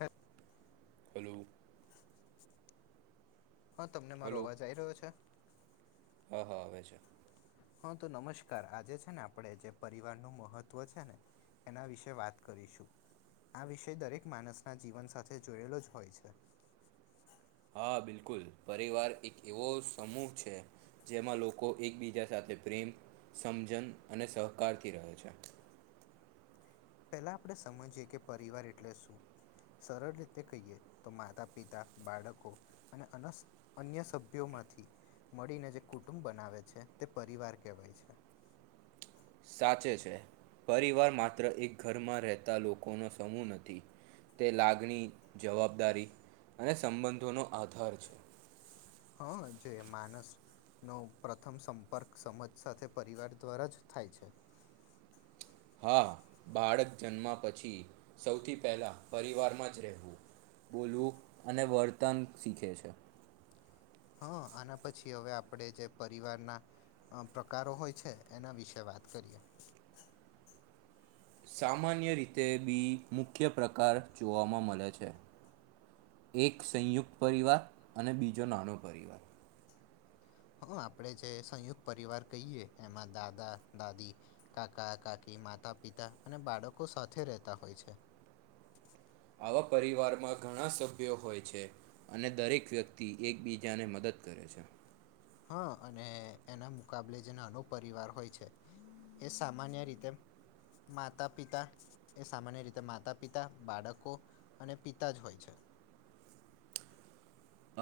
હ હલો. હા તમને મા ર હોવા જઈ રહ્યો છે. હ હા આવે છે. હા તો નમસ્કાર. આજે છે ને આપડે જે પરિવાર નું મહત્વ છે ને એના વિશે વાત કરીશું. આ વિષય દરેક માણસના જીવન સાથે જોયેલો જ હોય છે. હા બિલકુલ પરિવાર એક એવો સમૂહ છે. જેમાં લોકો એકબીજા સાથે પ્રેમ સમજન અને સહકારથી રહે છે. [unintelligible] પેલા આપણેે સમજીયે કે પરિવાર એટલે શું? સરળ રીતે કહીએ તો માતા પિતા બાળકો અને અન્ય સભ્યોમાં મળીને જે કુટુંબ બનાવે છે, તે પરિવાર કેહેવાય છે. સાચે છે પરિવાર માત્ર એક ઘરમાં રહેતા લોકોનો સમૂહ નથી. તે લાગણી જવાબદારી અને સંબંધોનો આધાર છે. હ જે માનસ નો પ્રથમ સંપર્ક સમજ સાથે પરિવાર દ્વારા જ થાય છે. હા બાળક જન્મ પછી સૌથી પહેલા પરિવારમાં જ રહેવું બોલવું અને વર્તન શીખે છે. હા આના પછી હવે આપણે જે પરિવારના અ પ્રકારો હોય છે એના વિશે વાત કરીએ. સામાન્ય રીતે બી મુખ્ય પ્રકાર જોવામાં મળે છે. એક સંયુક્ત પરિવાર અને બીજો નાનો પરિવાર. હા, આપડે જે સંયુક્ત પરિવાર કહીએ એમાં દાદા દાદી કાકા કાકી માતા પિતા અને બાળકો સાથે રહેતા હોય છે. આવા પરિવારમાં ઘણા સભ્યો હોય છે અને દરેક વ્યક્તિ એકબીજાને મદદ કરે છે. હા અને એના મુકાબલે જે નાનો પરિવાર હોય છે એ સામાન્ય રીતે માતા પિતા એ સામાન્ય રીતે માતા પિતા, બાળકો અને પિતા જ હોય છે. [unintelligible]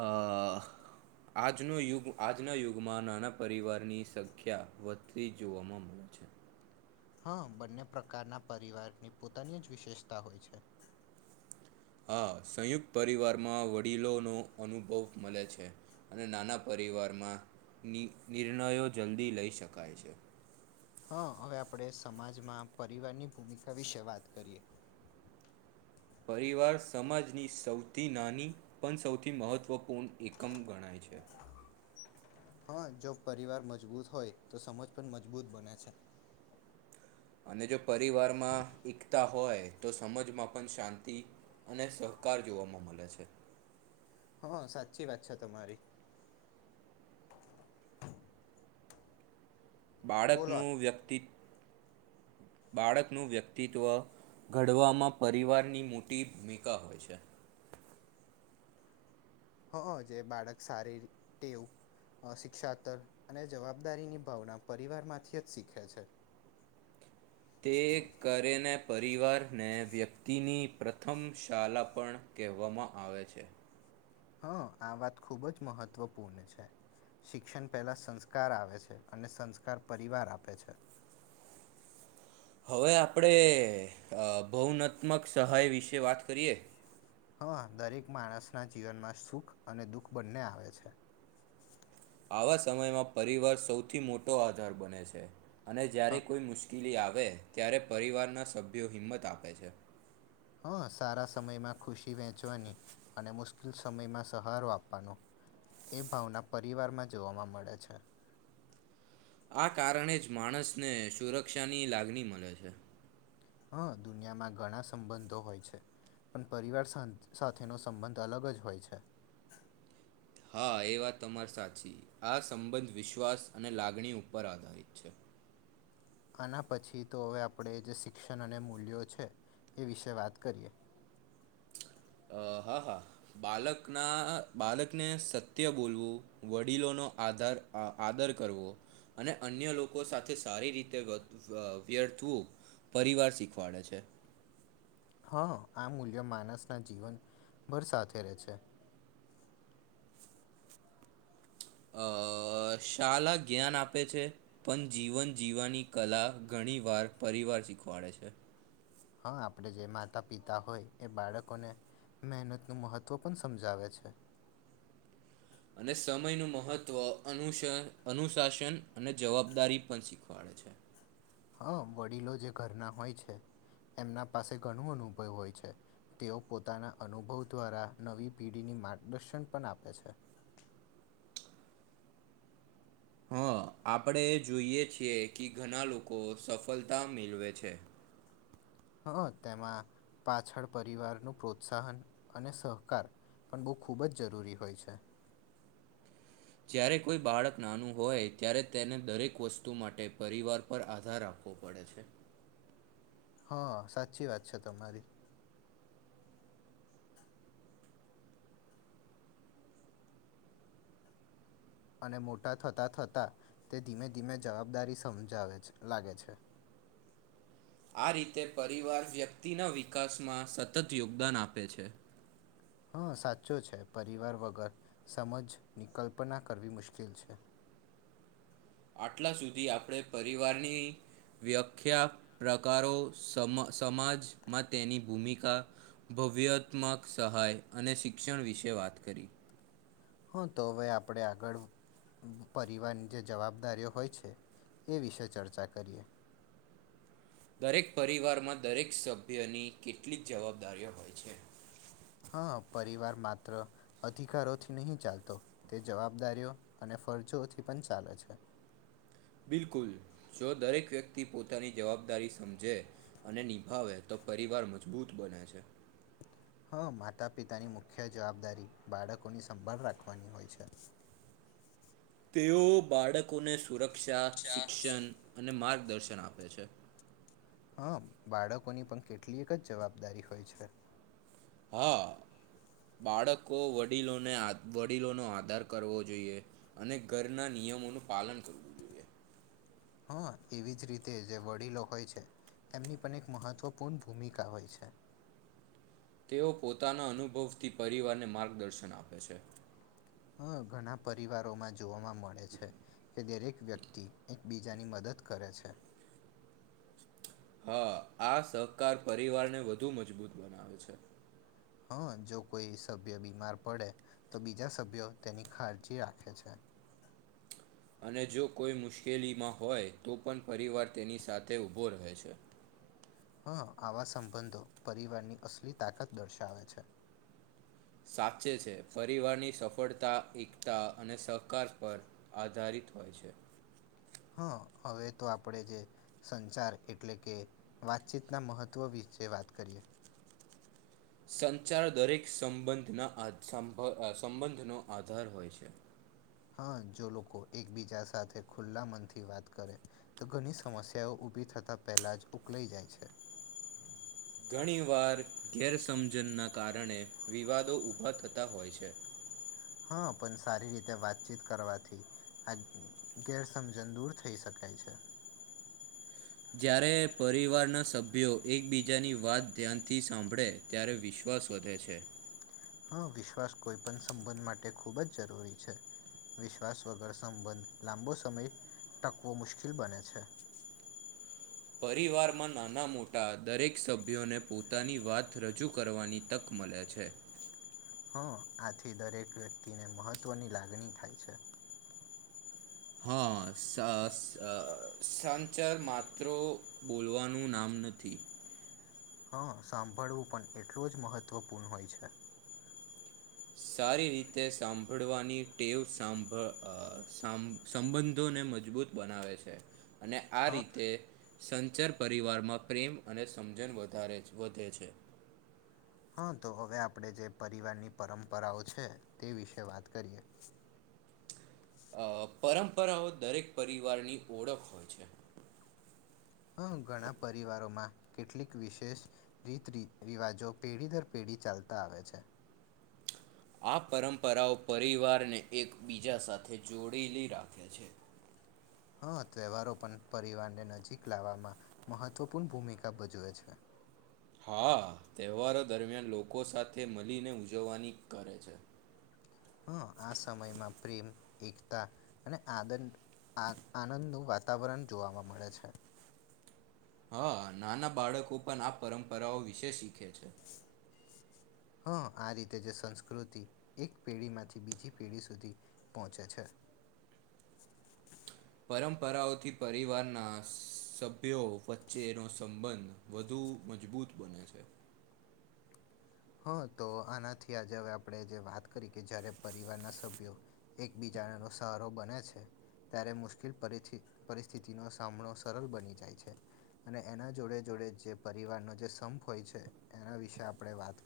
અ આજનો યુગ આજના યુગમાં નાના પરિવારની સંખ્યા વધતી જોવામાં છે [unintelligible] હા બંને પ્રકારના પરિવારની પોતાની જ વિશેષતા હોય છે હા સંયુક્ત પરિવારમાં વડીલોનો અનુભવ મળે છે અને નાના પરિવારમાં નિ નિર્ણયો જલ્દી લઈ શકાય છે હા હવે આપણે સમાજમાં પરિવારની ભૂમિકા વિશે વાત કરીએ [unintelligible] પરિવાર સમાજની સૌથી નાની પણ સૌથી મહત્વપૂર્ણ એકમ ગણાય છે પ્ છે હા જો પરિવાર મજબૂત હોય તો સમજ પણ મજબૂત બને છે અને જો પરિવારમાં એકતા હોય તો સમજમાં પણ શાંતિ અને સહકાર જોવામાં મળે છે હા સાચી વાત છે તમારી બોલો બાળકનું વ્યક્તિત્વ [unintelligible] બાળકનું વ્યક્તિત્વ ઘડવામાં પરિવારની મોટી ભૂમિકા હોય છે. હ જે બાળક સારી ટેવું શિક્ષાતર અને જવાબદારીની ભાવના પરિવારમાંથી જ શીખે છે તે કરીેને પરિવારને વ્યક્તિની પ્રથમ શાળા પણ કહેવામાં આવે છે હા આ વાત ખુબ જ મહત્વપૂર્ણ છે શિક્ષણ પહેલા સંસ્કાર આવે છે અને સંસ્કાર પરિવાર આપે છે હવે આપણેે ભવનાત્મક સહાય વિશે વાત કરીએ હા દરેક માણસના જીવનમાં સુખ અને દુઃખ બંને આવે છે આવા સમયમાં પરિવાર સૌથી મોટો આધાર બને છે અને જ્યારે હા કોઈ મુશ્કેલી આવે ત્યારે પરિવારના સભ્યો હિંમત આપે છે હ સારા સમયમાં ખુશી વેંચવાની અને મુશ્કેલ સમયમાં સહારો આપવાનો એ ભાવના પરિવારમાં જોવાવામાં મળે છે આ કારણે જ માણસને સુરક્ષાની લાગણી મળે છે હ દુનિયામાં ઘણા સંબંધો હોય છે પણ પરિવાર સાથેનો સંબંધ અલગ જ હોય છે હા એ વાત તમારે સાચી આ સંબંધ વિશ્વાસ અને લાગણી ઉપર આધારિત છે આના પછી તો હવે આપણે જે શિક્ષણ અને મૂલ્યો છે એ વિશે વાત કરીએ અ હા હા બાલકના બાળકને સત્ય બોલવું વડીલોનો ન આધ આદર કરવો અને અન્ય લોકો સાથે સારી રીતે વ્યર્થવું પરિવાર શીખવાડે છે [unintelligible] હ આ મૂલ્ય માનસ ના જીવનભર સાથે રહેે છે અ શાલાા જ્ઞાન આપે છે પણ જીવન જીવવાની કલા ઘણી વાર પરિવાર શીખવાડે છે હા આપણેે જે માતા પિતા હોય એ બાળકોને મહેનત નું મહત્વ પણ સમજાવે છે અને સમયનું મહત્વ અ અનુશાસન અને જવાબદારી પણ શીખવાડે છે હા વડીલો જે ઘરના હોય છે એમના પાસે ઘણું અનુભવ હોય છે તેઓ પોતાના અનુભવ દ્વારા નવી પેઢીની માર્ગદર્શન પણ આપે છે [unintelligible] હા આપણે જોઈએ છીએ કે ઘણા લોકો સફળતા મેળવે છે હ તેમાં પાછળ પરિવાર નું પ્રોત્સાહન અને સહકાર પણ બહુ ખૂબ જ જરૂરી હોય છે જ્યારે કોઈ બાળક નાનું હોય ત્યારે તેને દરેક વસ્તુ માટે પરિવાર પર આધાર આપો ઓખવો પડે છે હા સાચી વાત છે તમારી અને મોટા થતા થતા તે ધીમે ધીમે જવાબદારી સમજાવે લાગે છે [inaudible] આ રીતે પરિવાર વ્યક્તિના વિકાસમાં સતત યોગદાન આપે છે હા સાચો છે પરિવાર વગર સમજની કલ્પના કરવી મુશ્કેલ છે [inaudible] આટલા સુધી આપણે પરિવારની વ્યાખ્યા પ્રકારો સમાજમાં તેની ભૂમિકા ભવ્યહત્મક સહાય અને શિક્ષણ વિશે વાત કરી હા તો હવે આપણેે આગળ પરિવારની જે જવાબદારીઓ હોય છે એ વિશે ચર્ચા કરીએ [inaudible] દરેક પરિવારમાં દરેક સભ્યની કેટલીક જવાબદારીઓ હોય છે હા પરિવાર માત્ર અધિકારોથી નહી ચાલતો તે જવાબદારીઓ અને ફરજોથી પણ ચાલે છે બિલકુલ જો દરેક વ્યક્તિ પોતાની જવાબદારી સમજે અને નિભાવે તો પરિવાર મજબૂત બને છે [inaudible] હા માતાપિતાની મુખ્ય જવાબદારી બાળકોની સંભાળ રાખવાની હોય છે [inaudible] તેઓ બાળકોને સુરક્ષા શિક્ષણ અને માર્ગ દર્શન આપે છે હા બાળકોની પણ કેટલી એક જ જવાબદારી હોય છે હા બાળકો વડીલોને વડીલોનો આધાર કરવો જોઈએ અને ઘરના નિયમોનું પાલન કરવું જોઈએ હા એવી જ રીતે જે વડીલો હોય છે એમની પણ એક મહત્વપૂર્ણ ભૂમિકા હોય છે તેઓ પોતાના અનુભવથી પરિવારને માર્ગદર્શન આપે છે હ ઘણા પરિવારોમાં જોવાવામાં મળે છે કે દરેક વ્યક્તિ એકબીજાની મદદ કરે છે હા આ સહકાર પરિવારને વધુ મજબૂત બનાવે છે હા જો કોઈ સભ્ય બીમાર પડે તો બીજા સભ્યો તેની ખાળજી રાખે છે હ અને જો કોઈ મુશ્કેલીમાં હોય તો પણ પરિવાર તેની સાથે ઉઊભો રહે છે હ આવા સંબંધો પરિવારની અસલી તાકાત દર્શાવે છે સાચે છે પરિવારની સફળતા એકતા અને સહકાર પર આધારિત હોય છે [inaudible] હા હવે તો આપણેે જે સંચાર એટલે કે વાતચીતના મહત્વ વિશે તે વાત કરીએ સંચાર દરેક સંબંધના સંબંધનો આધાર હોય છે હા જો લોકો એકબીજા સાથે ખુલ્લા મન થી વાત કરે તો ઘણી સમસ્યાઓ ભી થતાં પહેલાં જ ઉકલાઈ જાય છે ઘણીવાર ગેરસમજણના કારણે વિવાદો ઉઊભા થતા હોય છે હા પણ સારી રીતે વાતચીત કરવાથી આ ગેરસમજણ દૂર થઈ શકે છે જ્યારે પરિવારના સભ્યો એકબીજાની વાત ધ્યાનથી સાંભળે ત્યારે વિશ્વ વસ વધે છે હા વિશ્વાસ કોઈ પણ સંબંધ માટે ખૂબ જ જરૂરી છે વિશ્વાસ વગર સંબંધ લાંબો સમય ટકવો મુશ્કેલ બને છે [inaudible] પરિવારમાં નાના મોટા દરેક સભ્યોને પોતાની વાત રજૂ કરવાની તક મલે છે [inaudible] હં આથી દરેક વ્યક્તિને મહત્ત્વની લાગણી થાય છે હા સા સ સંચર માત્ર બોલવાનું નામ નથી હં સાંભળવું પણ એટલું જ મહત્વપૂર્ણ હોય છે સારી રીતે સાંભળવાની ટેવ સાંભળ અ સંબ સંબંધો ને મજબૂત બનાવે છે અને આ હા રીતે સંચર પરિવારમાં પ્રેમ અને સમજણ વધારે વધે છે હા તો હવે આપણે જે પરિવારની પરંપરાઓ છે તે વિશે વાત કરીએ [inaudible] અ પરંપરાઓ દરેક પરિવારની ઓળખ હોય છે હ ઘણા પરિવારોમાં કેટલીક વિશેષ રીત રિવાજો પેઢી દર પેઢી બી ચાલતા આવે છે આ પરંપરાઓ પરિવારને એકબીજા સાથે જોડીલી રાખે છે હા તહેવારો પણ પરિવારને નજીક લાવવામાં મહત્વપૂર્ણ ભૂમિકા ભજવે છે હા તહેવારો દરમિયાન લોકો સાથે મળીને ઉજવવાની કરે છે હ આ સમયમાં પ્રેમ એકતા અને આદંદ આ આનંદનું વાતાવરણ જોવાવા મળે છે હા નાના બાળકો પણ આ પરંપરાઓ વિશે શીખે છે [inaudible] હા આ રીતે જે સંસ્કૃતિ એક પેઢી માંથી બીજી પેઢી સુધી પહોંચે છે [inaudible] પરંપરાઓથી પરિવારના સભ્યો વચ્ચેનો સંબંધ વધુ મજબૂત બને છે હા તો આનાથી આજે હવે આપણે જે વાત કરી કે જયારે પરિવારના સભ્યો એકબીજા ના સહારો બને છે ત્યારે મુશ્કેલ પર પરિસ્થિતિનો સામનો સરળ બની જાય છે અને એના જોડે જોડે જે પરિવારનો જે સંપ હોય છે એના વિશે આપણે વાત કરી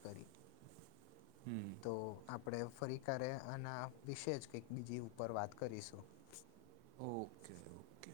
હમ તો આપડે ફરી ક્યારે આના વિશે જ કઈક બીજી ઉપર વાત કરીશું ઓકે ઓકે